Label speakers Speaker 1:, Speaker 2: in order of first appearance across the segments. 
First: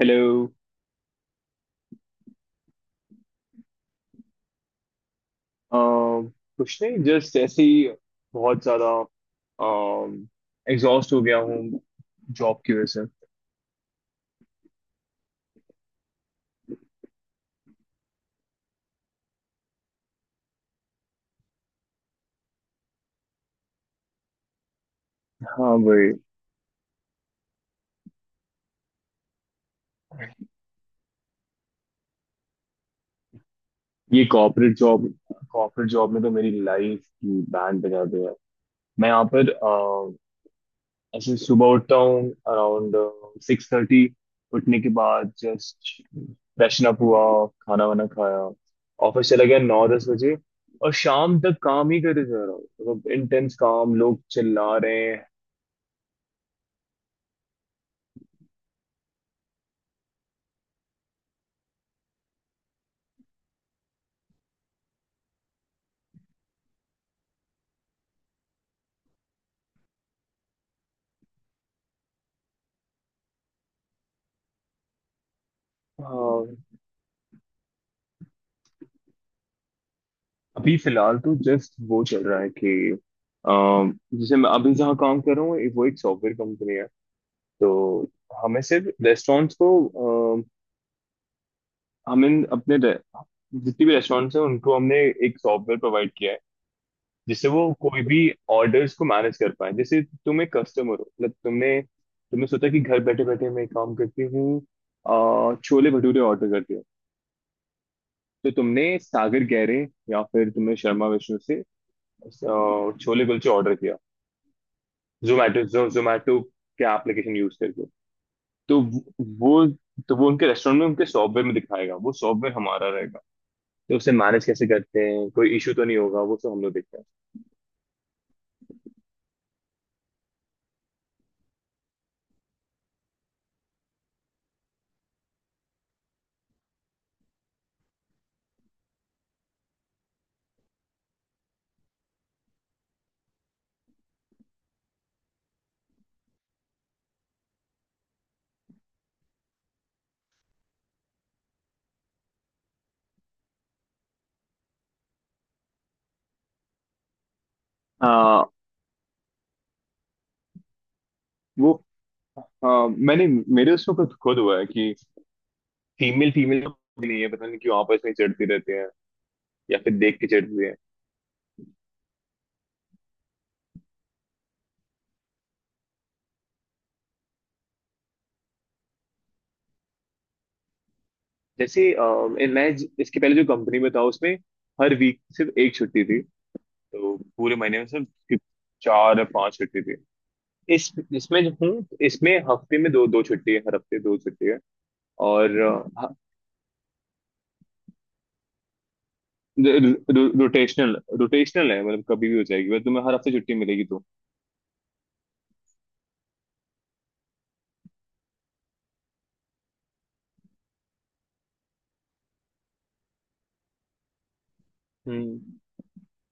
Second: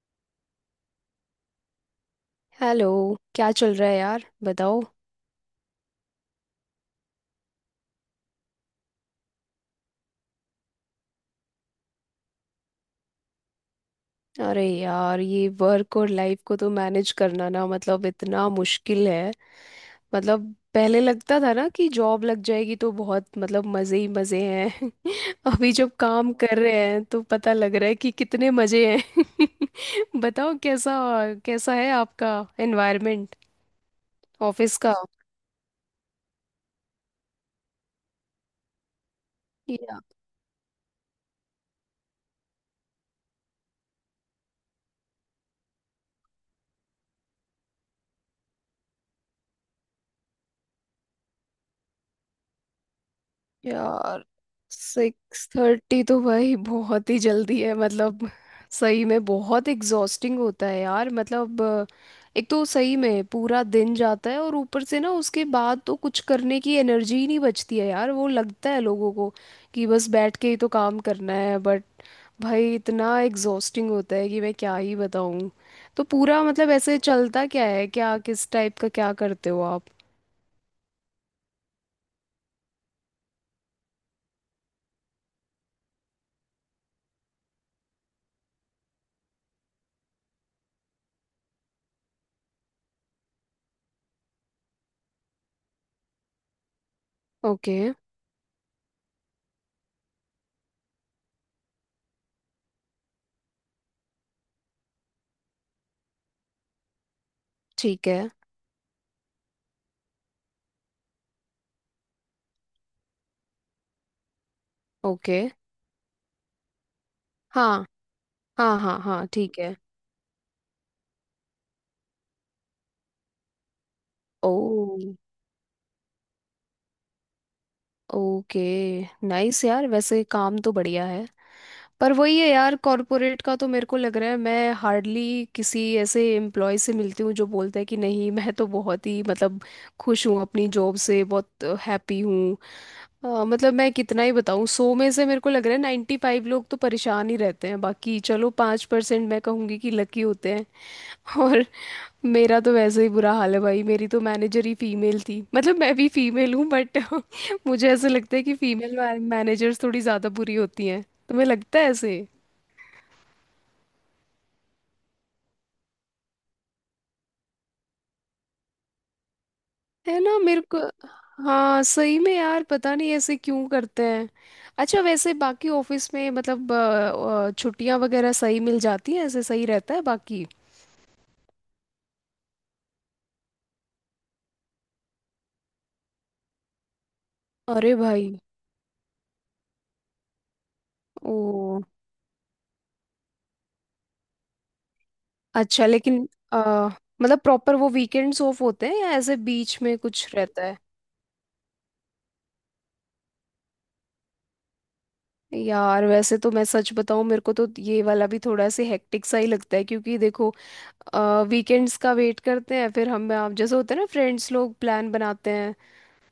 Speaker 1: Hello.
Speaker 2: Hello. क्या चल रहा है यार, बताओ।
Speaker 1: अम, कुछ नहीं, जस्ट ऐसे ही। बहुत ज्यादा एग्जॉस्ट हो गया हूँ जॉब की वजह से।
Speaker 2: अरे यार, ये वर्क और लाइफ को तो मैनेज करना ना, मतलब इतना मुश्किल है। मतलब पहले लगता था ना कि जॉब लग जाएगी तो बहुत, मतलब मज़े ही मज़े हैं। अभी
Speaker 1: हाँ
Speaker 2: जब
Speaker 1: भाई।
Speaker 2: काम कर रहे हैं तो पता लग रहा है कि कितने मज़े हैं। बताओ कैसा, कैसा है आपका एनवायरनमेंट,
Speaker 1: ये
Speaker 2: ऑफिस का।
Speaker 1: कॉर्पोरेट जॉब में तो मेरी लाइफ की बैंड बजा दी है। मैं यहाँ पर ऐसे सुबह उठता हूँ अराउंड 6:30। उठने के बाद जस्ट फ्रेशन अप हुआ, खाना वाना खाया, ऑफिस चला गया 9-10 बजे। और शाम तक काम ही करते जा रहा हूँ, मतलब इंटेंस काम, लोग
Speaker 2: यार
Speaker 1: चिल्ला रहे हैं।
Speaker 2: सिक्स थर्टी तो भाई बहुत ही जल्दी है। मतलब सही में बहुत एग्जॉस्टिंग होता है यार, मतलब एक तो सही में पूरा दिन जाता है और ऊपर से ना, उसके बाद तो कुछ करने की एनर्जी ही नहीं बचती है यार। वो लगता है लोगों को कि बस बैठ के ही तो काम करना है, बट भाई इतना एग्जॉस्टिंग होता है कि मैं क्या ही बताऊँ। तो पूरा
Speaker 1: हाँ,
Speaker 2: मतलब ऐसे चलता क्या है, क्या किस टाइप का क्या करते हो आप।
Speaker 1: अभी फिलहाल तो जस्ट वो चल रहा है कि अम, जैसे मैं अभी जहाँ काम कर रहा हूँ वो एक सॉफ्टवेयर कंपनी है तो हमें सिर्फ रेस्टोरेंट्स को, अम, हमें अपने रे- जितनी भी रेस्टोरेंट्स हैं उनको हमने एक सॉफ्टवेयर प्रोवाइड किया है, जिससे वो
Speaker 2: ओके।
Speaker 1: कोई भी ऑर्डर्स को मैनेज कर पाए। जैसे तुम एक कस्टमर हो, मतलब तुमने तुमने सोचा कि घर बैठे बैठे मैं एक काम करती हूँ, छोले भटूरे ऑर्डर करती हूँ।
Speaker 2: ठीक है।
Speaker 1: तो तुमने सागर गहरे, या फिर तुमने शर्मा विष्णु से छोले कुलचे ऑर्डर किया,
Speaker 2: ओके।
Speaker 1: जोमेटो के एप्लीकेशन यूज करके।
Speaker 2: हाँ, हाँ,
Speaker 1: तो
Speaker 2: हाँ, हाँ,
Speaker 1: वो
Speaker 2: ठीक है।
Speaker 1: तो वो उनके रेस्टोरेंट में, उनके सॉफ्टवेयर में दिखाएगा। वो सॉफ्टवेयर हमारा रहेगा, तो उसे मैनेज कैसे करते
Speaker 2: ओ,
Speaker 1: हैं, कोई इशू तो नहीं होगा, वो सब हम लोग देखते हैं।
Speaker 2: ओके। नाइस यार, वैसे काम तो बढ़िया है। पर वही है यार, कॉरपोरेट का तो मेरे को लग रहा है मैं हार्डली किसी ऐसे एम्प्लॉय से मिलती हूँ जो बोलता है कि नहीं। मैं तो बहुत ही मतलब खुश हूँ अपनी जॉब से, बहुत हैप्पी हूँ। मतलब मैं कितना ही बताऊँ, 100 में से मेरे को लग रहा है 95 लोग तो परेशान ही रहते हैं, बाकी चलो 5% मैं कहूँगी कि लकी होते हैं। और मेरा तो वैसे ही बुरा हाल है भाई। मेरी तो मैनेजर ही फीमेल थी, मतलब मैं भी फीमेल हूँ, बट मुझे ऐसा लगता है
Speaker 1: आ,
Speaker 2: कि फीमेल मैनेजर्स थोड़ी ज़्यादा बुरी होती हैं। तुम्हें
Speaker 1: वो
Speaker 2: लगता है ऐसे?
Speaker 1: हाँ, मैंने, मेरे उसमें खुद खुद हुआ है कि फीमेल फीमेल नहीं है, पता नहीं क्यों आपस में चिढ़ती रहती है, या फिर देख
Speaker 2: है
Speaker 1: के
Speaker 2: ना? मेरे
Speaker 1: चिढ़ती है।
Speaker 2: को हाँ, सही में यार, पता नहीं ऐसे क्यों करते हैं। अच्छा वैसे बाकी ऑफिस में मतलब छुट्टियां वगैरह सही मिल जाती हैं, ऐसे सही रहता है बाकी?
Speaker 1: जैसे इसके पहले जो कंपनी में था उसमें हर वीक सिर्फ एक छुट्टी थी, तो पूरे महीने में
Speaker 2: अरे भाई।
Speaker 1: सिर्फ चार या पांच छुट्टी थी। इस इसमें जो
Speaker 2: ओ
Speaker 1: हूँ इसमें हफ्ते में दो दो छुट्टी है, हर हफ्ते दो छुट्टी है। और
Speaker 2: अच्छा, लेकिन मतलब प्रॉपर वो वीकेंड्स ऑफ होते हैं या ऐसे बीच में कुछ रहता है?
Speaker 1: रोटेशनल रोटेशनल है, मतलब कभी भी हो जाएगी, मतलब तुम्हें हर हफ्ते छुट्टी मिलेगी तो।
Speaker 2: यार वैसे तो मैं सच बताऊं, मेरे को तो ये वाला भी थोड़ा सा हेक्टिक सा ही लगता है, क्योंकि देखो वीकेंड्स का वेट करते हैं, फिर हम आप जैसे होते हैं ना फ्रेंड्स लोग प्लान बनाते
Speaker 1: हम्म।
Speaker 2: हैं।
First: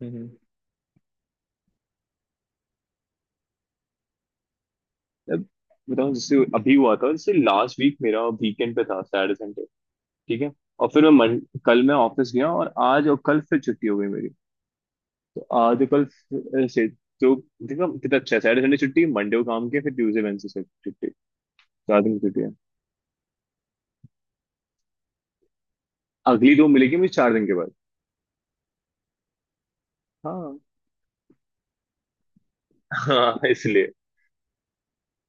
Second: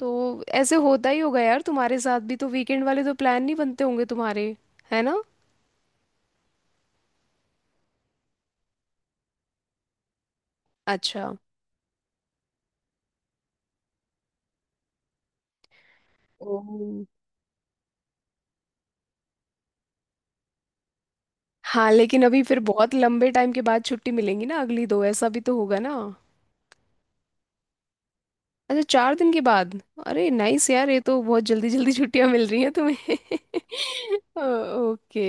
Speaker 2: तो
Speaker 1: हम्म।
Speaker 2: ऐसे होता ही होगा यार तुम्हारे साथ भी, तो वीकेंड वाले तो प्लान नहीं बनते होंगे तुम्हारे, है ना?
Speaker 1: अब बताओ, जैसे अभी हुआ था, जैसे लास्ट वीक मेरा वीकेंड पे था, सैटरडे संडे। ठीक है। और फिर
Speaker 2: अच्छा।
Speaker 1: कल मैं ऑफिस गया और आज और कल फिर छुट्टी हो गई मेरी। तो आज और कल फिर से।
Speaker 2: ओह
Speaker 1: तो देखो कितना अच्छा है, सैटरडे संडे छुट्टी, मंडे को काम किया, फिर ट्यूसडे वेडनेसडे से छुट्टी।
Speaker 2: हाँ,
Speaker 1: चार दिन की
Speaker 2: लेकिन
Speaker 1: छुट्टी
Speaker 2: अभी
Speaker 1: है,
Speaker 2: फिर बहुत लंबे टाइम के बाद छुट्टी मिलेंगी ना अगली दो, ऐसा भी तो होगा ना।
Speaker 1: अगली दो मिलेगी मुझे चार दिन के बाद।
Speaker 2: अच्छा, 4 दिन के बाद। अरे
Speaker 1: हाँ,
Speaker 2: नाइस यार, ये तो बहुत जल्दी जल्दी छुट्टियां मिल रही हैं तुम्हें।
Speaker 1: हाँ, इसलिए।
Speaker 2: Okay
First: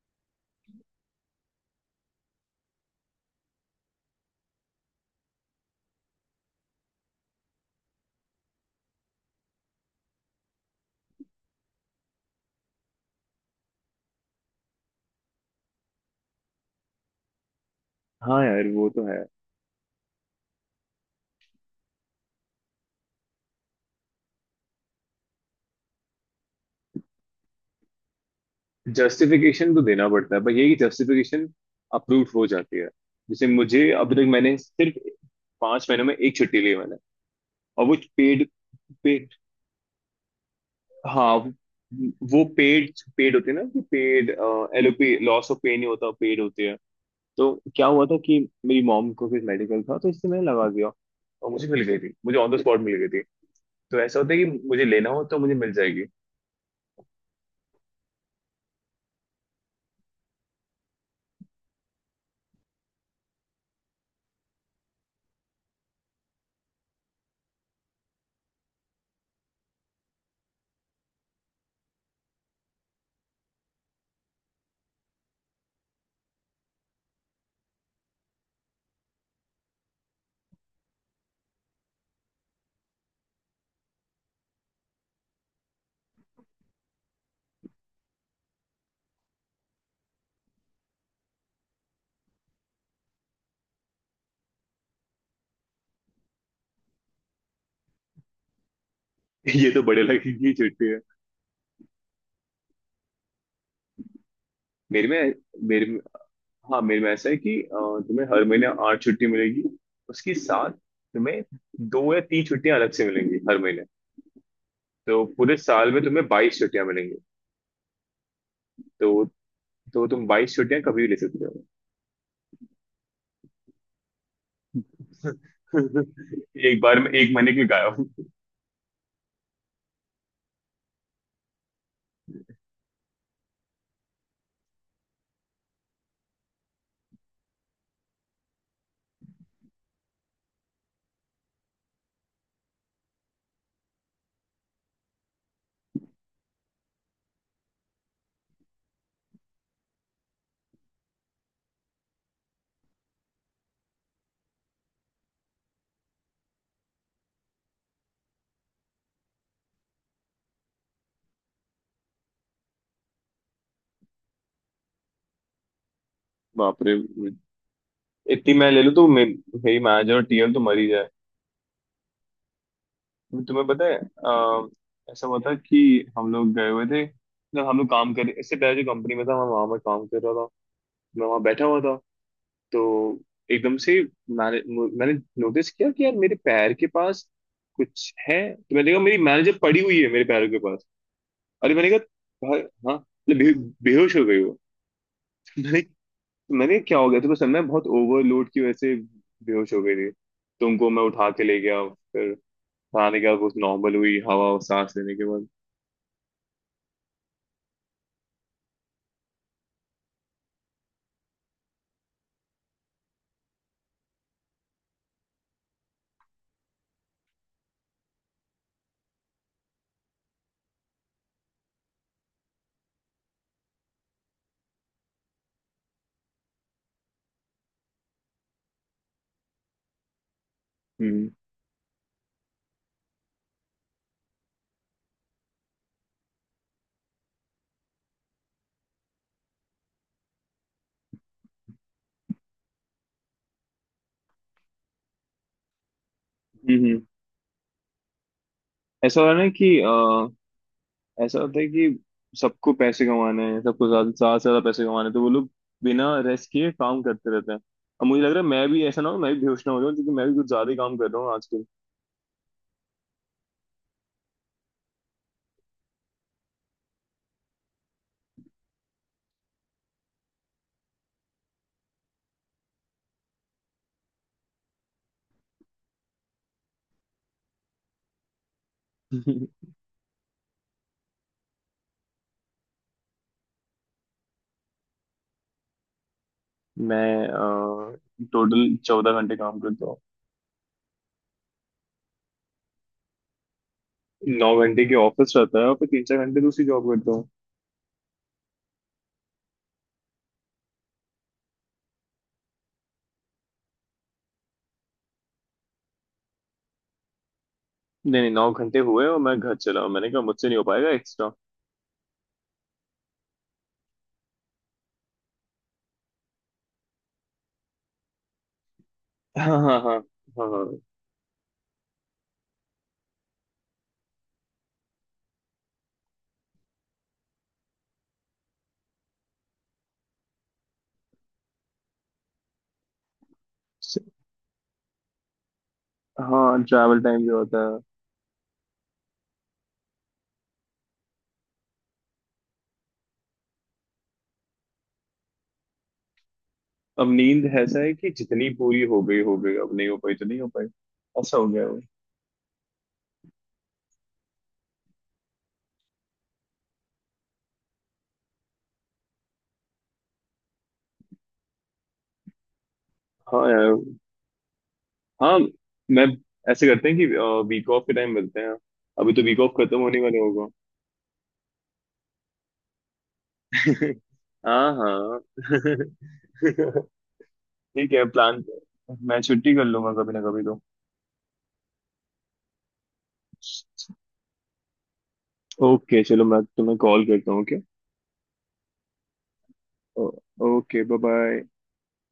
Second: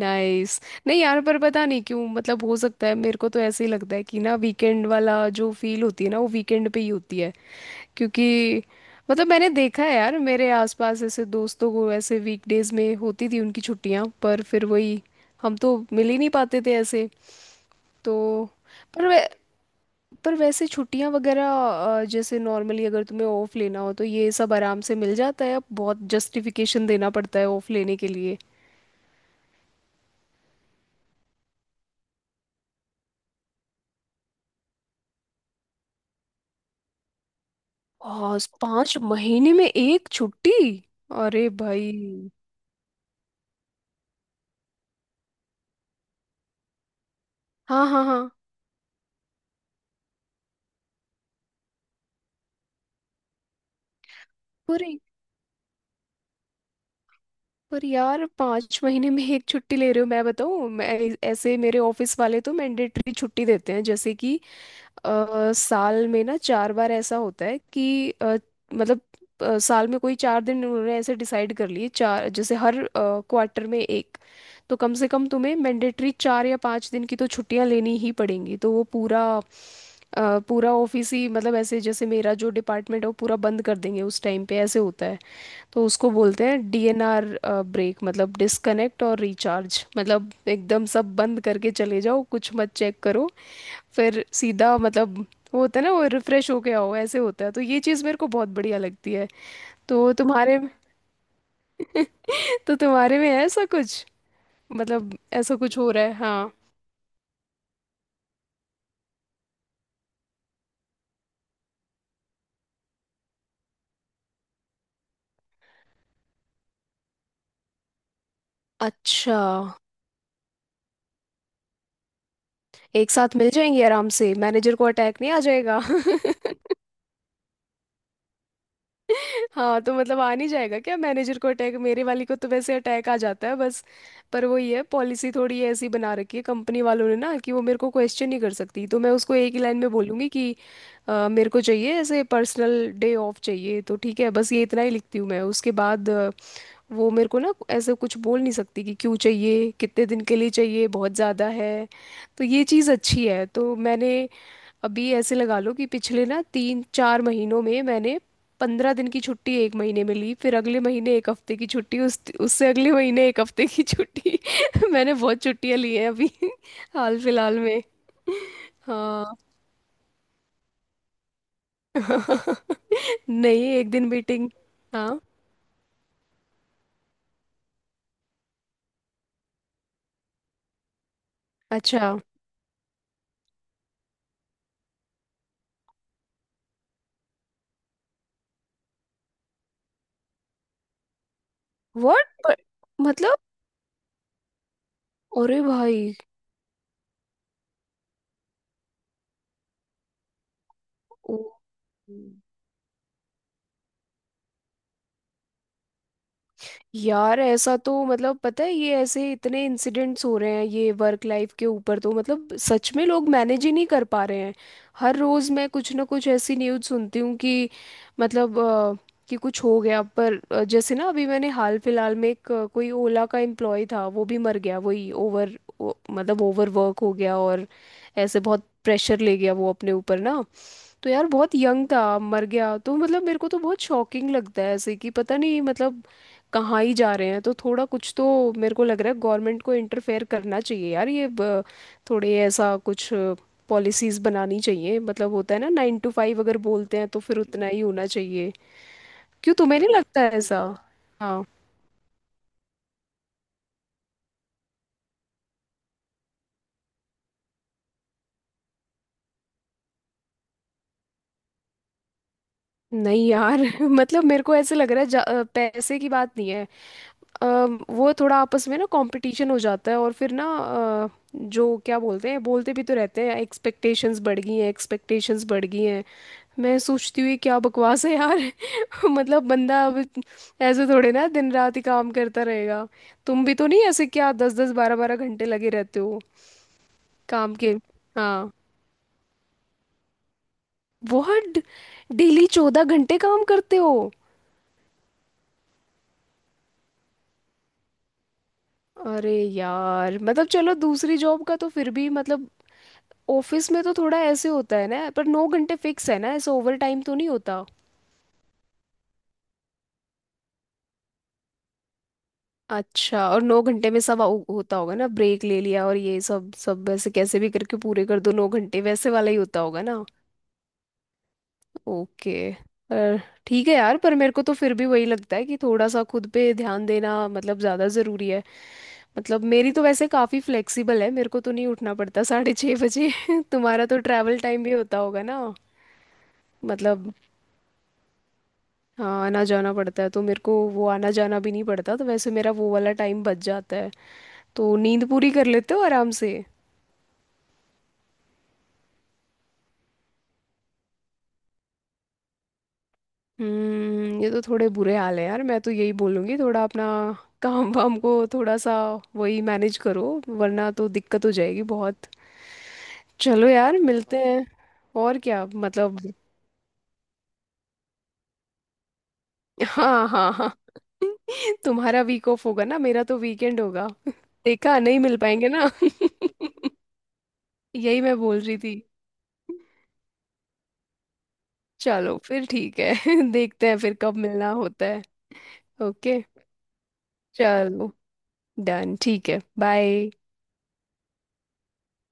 Speaker 2: nice. नहीं यार, पर पता नहीं क्यों, मतलब हो सकता है मेरे को तो ऐसे ही लगता है कि ना, वीकेंड वाला जो फील होती है ना, वो वीकेंड पे ही होती है। क्योंकि मतलब मैंने देखा है यार, मेरे आसपास ऐसे दोस्तों को ऐसे वीकडेज में होती थी उनकी छुट्टियां, पर फिर वही, हम तो मिल ही नहीं पाते थे ऐसे। तो
Speaker 1: हाँ यार, वो तो
Speaker 2: पर
Speaker 1: है।
Speaker 2: वे- पर वैसे छुट्टियां वगैरह, जैसे नॉर्मली अगर तुम्हें ऑफ लेना हो तो ये सब आराम से मिल जाता है? अब बहुत जस्टिफिकेशन देना पड़ता है ऑफ लेने के लिए?
Speaker 1: जस्टिफिकेशन तो देना पड़ता है, पर ये कि जस्टिफिकेशन अप्रूव हो जाती है। जैसे मुझे, अब तक मैंने सिर्फ 5 महीनों में एक छुट्टी ली है मैंने। और वो
Speaker 2: और
Speaker 1: पेड।
Speaker 2: पांच
Speaker 1: पेड।
Speaker 2: महीने में एक छुट्टी?
Speaker 1: हाँ,
Speaker 2: अरे भाई।
Speaker 1: वो पेड। पेड होती है, ना कि paid LOP, loss of pay नहीं होता, पेड होती है। तो
Speaker 2: हाँ,
Speaker 1: क्या
Speaker 2: हाँ,
Speaker 1: हुआ था
Speaker 2: हाँ।
Speaker 1: कि मेरी मॉम को कुछ मेडिकल था, तो इससे मैंने लगा दिया। और मुझे मिल गई थी, मुझे ऑन द स्पॉट मिल गई थी। तो ऐसा होता है कि
Speaker 2: पर
Speaker 1: मुझे लेना हो तो मुझे मिल जाएगी।
Speaker 2: पर यार 5 महीने में एक छुट्टी ले रहे हो? मैं बताऊँ, मैं ऐसे मेरे ऑफिस वाले तो मैंडेटरी छुट्टी देते हैं, जैसे कि साल में ना 4 बार ऐसा होता है कि मतलब साल में कोई 4 दिन उन्होंने ऐसे डिसाइड कर लिए, चार, जैसे हर क्वार्टर में एक। तो कम से कम तुम्हें मैंडेटरी 4 या 5 दिन की तो छुट्टियां लेनी ही पड़ेंगी, तो वो पूरा पूरा ऑफिस ही, मतलब ऐसे जैसे मेरा जो डिपार्टमेंट है वो पूरा बंद कर देंगे उस टाइम पे, ऐसे होता है। तो उसको बोलते हैं डीएनआर ब्रेक, मतलब डिस्कनेक्ट और रिचार्ज, मतलब एकदम सब बंद करके चले जाओ, कुछ मत चेक करो। फिर सीधा मतलब वो होता है ना, वो रिफ्रेश होके आओ, ऐसे होता है। तो ये चीज़ मेरे को बहुत बढ़िया लगती है।
Speaker 1: ये तो बड़े
Speaker 2: तो
Speaker 1: लगे की
Speaker 2: तुम्हारे में?
Speaker 1: छुट्टी है।
Speaker 2: तो तुम्हारे में है ऐसा कुछ?
Speaker 1: मेरे
Speaker 2: मतलब
Speaker 1: में
Speaker 2: ऐसा कुछ
Speaker 1: मेरे
Speaker 2: हो रहा है, हाँ?
Speaker 1: हाँ, मेरे में ऐसा है कि तुम्हें हर महीने 8 छुट्टी मिलेगी, उसके साथ तुम्हें दो या तीन छुट्टियां अलग से मिलेंगी हर महीने। तो पूरे साल में तुम्हें 22 छुट्टियां मिलेंगी। तो
Speaker 2: अच्छा।
Speaker 1: तो तुम 22 छुट्टियां कभी भी ले सकते हो।
Speaker 2: एक साथ मिल जाएंगे आराम से, मैनेजर को अटैक नहीं आ जाएगा?
Speaker 1: एक बार में एक महीने के लिए गायब।
Speaker 2: हाँ, तो मतलब आ नहीं जाएगा क्या मैनेजर को अटैक? मेरे वाली को तो वैसे अटैक आ जाता है बस। पर वो ये है, पॉलिसी थोड़ी ऐसी बना रखी है कंपनी वालों ने ना कि वो मेरे को क्वेश्चन नहीं कर सकती। तो मैं उसको एक ही लाइन में बोलूँगी कि मेरे को चाहिए ऐसे, पर्सनल डे ऑफ चाहिए तो ठीक है, बस ये इतना ही लिखती हूँ मैं। उसके बाद वो मेरे को ना ऐसे कुछ बोल नहीं सकती कि क्यों चाहिए, कितने दिन के लिए चाहिए, बहुत ज़्यादा है। तो ये चीज़ अच्छी है। तो मैंने अभी ऐसे लगा लो कि पिछले ना तीन चार महीनों में मैंने 15 दिन की छुट्टी एक महीने में ली, फिर अगले महीने एक हफ्ते की छुट्टी, उस उससे अगले महीने एक हफ्ते की छुट्टी। मैंने बहुत छुट्टियां ली हैं अभी।
Speaker 1: बाप रे,
Speaker 2: हाल फिलहाल में।
Speaker 1: इतनी मैं ले लूँ तो
Speaker 2: हाँ।
Speaker 1: मेरी मैनेजर और TM तो मर ही जाए।
Speaker 2: नहीं
Speaker 1: तुम्हें पता
Speaker 2: एक
Speaker 1: है,
Speaker 2: दिन मीटिंग। हाँ
Speaker 1: ऐसा हुआ था कि हम लोग गए हुए थे, मतलब हम लोग काम कर, इससे पहले जो कंपनी में था, मैं वहां पर काम कर रहा था। मैं वहां बैठा हुआ था,
Speaker 2: अच्छा।
Speaker 1: तो एकदम से मैंने नोटिस किया कि यार मेरे पैर के पास कुछ है, तो मैंने कहा मेरी मैनेजर पड़ी हुई है मेरे पैरों के पास। अरे, मैंने कहा
Speaker 2: व्हाट?
Speaker 1: भाई, हाँ,
Speaker 2: मतलब?
Speaker 1: मतलब बेहोश हो गई वो।
Speaker 2: अरे
Speaker 1: मैंने
Speaker 2: भाई।
Speaker 1: मैंने कहा, क्या हो गया, तो बस मैं बहुत ओवरलोड की वजह से बेहोश हो गई थी। तो उनको मैं उठा
Speaker 2: ओ,
Speaker 1: के ले गया,
Speaker 2: हम्म।
Speaker 1: फिर खाने के बाद वो नॉर्मल हुई, हवा और सांस लेने के बाद।
Speaker 2: यार ऐसा तो, मतलब पता है, ये ऐसे इतने इंसिडेंट्स हो रहे हैं ये वर्क लाइफ के ऊपर। तो मतलब सच में लोग मैनेज ही नहीं कर पा रहे हैं। हर रोज मैं कुछ ना कुछ ऐसी न्यूज़ सुनती हूँ कि मतलब कि कुछ हो गया। पर जैसे ना अभी मैंने हाल फिलहाल में एक कोई ओला का एम्प्लॉय था, वो भी मर गया, वही ओवर मतलब ओवर वर्क हो गया, और ऐसे बहुत प्रेशर ले गया वो अपने ऊपर ना। तो यार
Speaker 1: हम्म।
Speaker 2: बहुत यंग था मर गया, तो मतलब मेरे को तो बहुत शॉकिंग लगता है, ऐसे कि पता नहीं मतलब कहाँ ही जा रहे हैं। तो थोड़ा कुछ तो मेरे को लग रहा है गवर्नमेंट को इंटरफेयर करना चाहिए यार, ये थोड़े ऐसा कुछ पॉलिसीज बनानी चाहिए। मतलब होता है ना 9 टू 5, अगर
Speaker 1: हम्म।
Speaker 2: बोलते
Speaker 1: हम्म।
Speaker 2: हैं तो फिर उतना ही होना चाहिए।
Speaker 1: ऐसा हो रहा है ना
Speaker 2: क्यों,
Speaker 1: कि,
Speaker 2: तुम्हें नहीं लगता है ऐसा?
Speaker 1: ऐसा होता है कि सबको पैसे कमाने हैं, सबको ज्यादा, ज्यादा से ज्यादा पैसे कमाने हैं, तो वो लोग बिना रेस्ट किए काम करते रहते हैं। अब मुझे लग रहा है मैं भी ऐसा ना हो, मैं भी बेहोश ना हो जाऊं, क्योंकि मैं भी कुछ ज्यादा ही काम कर रहा हूँ आजकल।
Speaker 2: नहीं यार। मतलब मेरे को ऐसे लग रहा है पैसे की बात नहीं है। अ, वो थोड़ा आपस में ना कंपटीशन हो जाता है, और फिर ना जो क्या बोलते हैं, बोलते भी तो रहते हैं एक्सपेक्टेशंस बढ़ गई हैं, एक्सपेक्टेशंस बढ़ गई हैं। मैं सोचती हुई क्या बकवास है यार। मतलब बंदा अब ऐसे थोड़े ना दिन रात ही काम करता रहेगा। तुम भी तो नहीं ऐसे क्या दस दस बारह बारह घंटे लगे रहते हो काम के?
Speaker 1: मैं
Speaker 2: हाँ?
Speaker 1: टोटल 14 घंटे काम करता हूँ।
Speaker 2: बहुत! डेली 14 घंटे काम करते हो?
Speaker 1: 9 घंटे की ऑफिस रहता है, और फिर तीन चार घंटे दूसरी जॉब करता हूँ।
Speaker 2: अरे यार, मतलब चलो दूसरी जॉब का तो फिर भी मतलब, ऑफिस में तो थोड़ा ऐसे होता है ना, पर 9 घंटे फिक्स है ना, ऐसे ओवर टाइम तो नहीं होता?
Speaker 1: नहीं नहीं, 9 घंटे हुए और मैं घर चला हूं, मैंने कहा मुझसे नहीं हो पाएगा एक्स्ट्रा।
Speaker 2: अच्छा, और 9 घंटे में सब होता होगा ना, ब्रेक ले लिया और ये सब सब ऐसे कैसे भी करके पूरे कर दो 9 घंटे वैसे वाला ही
Speaker 1: हाँ
Speaker 2: होता
Speaker 1: हाँ
Speaker 2: होगा
Speaker 1: हाँ।
Speaker 2: ना?
Speaker 1: हाँ
Speaker 2: ओके। पर ठीक है यार, पर मेरे को तो फिर भी वही लगता है कि थोड़ा सा खुद पे ध्यान देना मतलब ज़्यादा ज़रूरी है। मतलब मेरी तो वैसे काफ़ी फ्लेक्सिबल है, मेरे को तो नहीं उठना पड़ता 6:30 बजे। तुम्हारा तो ट्रैवल टाइम भी होता होगा ना,
Speaker 1: हाँ हाँ, ट्रैवल
Speaker 2: मतलब।
Speaker 1: टाइम जो होता है।
Speaker 2: हाँ, आना जाना पड़ता है तो, मेरे को वो आना जाना भी नहीं पड़ता, तो वैसे मेरा वो वाला टाइम बच जाता है। तो नींद पूरी कर लेते हो आराम से?
Speaker 1: अब नींद ऐसा है कि जितनी पूरी हो गई हो गई, अब नहीं हो पाई तो नहीं हो पाई। ऐसा हो गया वो।
Speaker 2: हम्म। ये तो थोड़े बुरे हाल है यार। मैं तो यही बोलूँगी थोड़ा अपना काम वाम को थोड़ा सा वही मैनेज करो, वरना तो दिक्कत हो जाएगी बहुत।
Speaker 1: हाँ
Speaker 2: चलो
Speaker 1: यार।
Speaker 2: यार मिलते हैं और,
Speaker 1: हाँ,
Speaker 2: क्या मतलब।
Speaker 1: मैं ऐसे करते हैं कि वीक ऑफ के टाइम मिलते हैं। अभी तो वीक ऑफ खत्म होने
Speaker 2: हाँ,
Speaker 1: वाला
Speaker 2: हाँ,
Speaker 1: होगा।
Speaker 2: हाँ। तुम्हारा वीक ऑफ होगा ना, मेरा तो वीकेंड होगा।
Speaker 1: हाँ,
Speaker 2: देखा नहीं मिल
Speaker 1: हाँ।
Speaker 2: पाएंगे ना।
Speaker 1: ठीक
Speaker 2: यही
Speaker 1: है,
Speaker 2: मैं बोल
Speaker 1: प्लान।
Speaker 2: रही थी।
Speaker 1: मैं छुट्टी कर लूंगा कभी ना कभी तो।
Speaker 2: चलो फिर ठीक है। देखते हैं फिर कब मिलना होता है।
Speaker 1: ओके
Speaker 2: ओके
Speaker 1: चलो, मैं तुम्हें कॉल करता हूँ। ओके।
Speaker 2: चलो। डन, ठीक है, बाय।
Speaker 1: Okay, bye bye.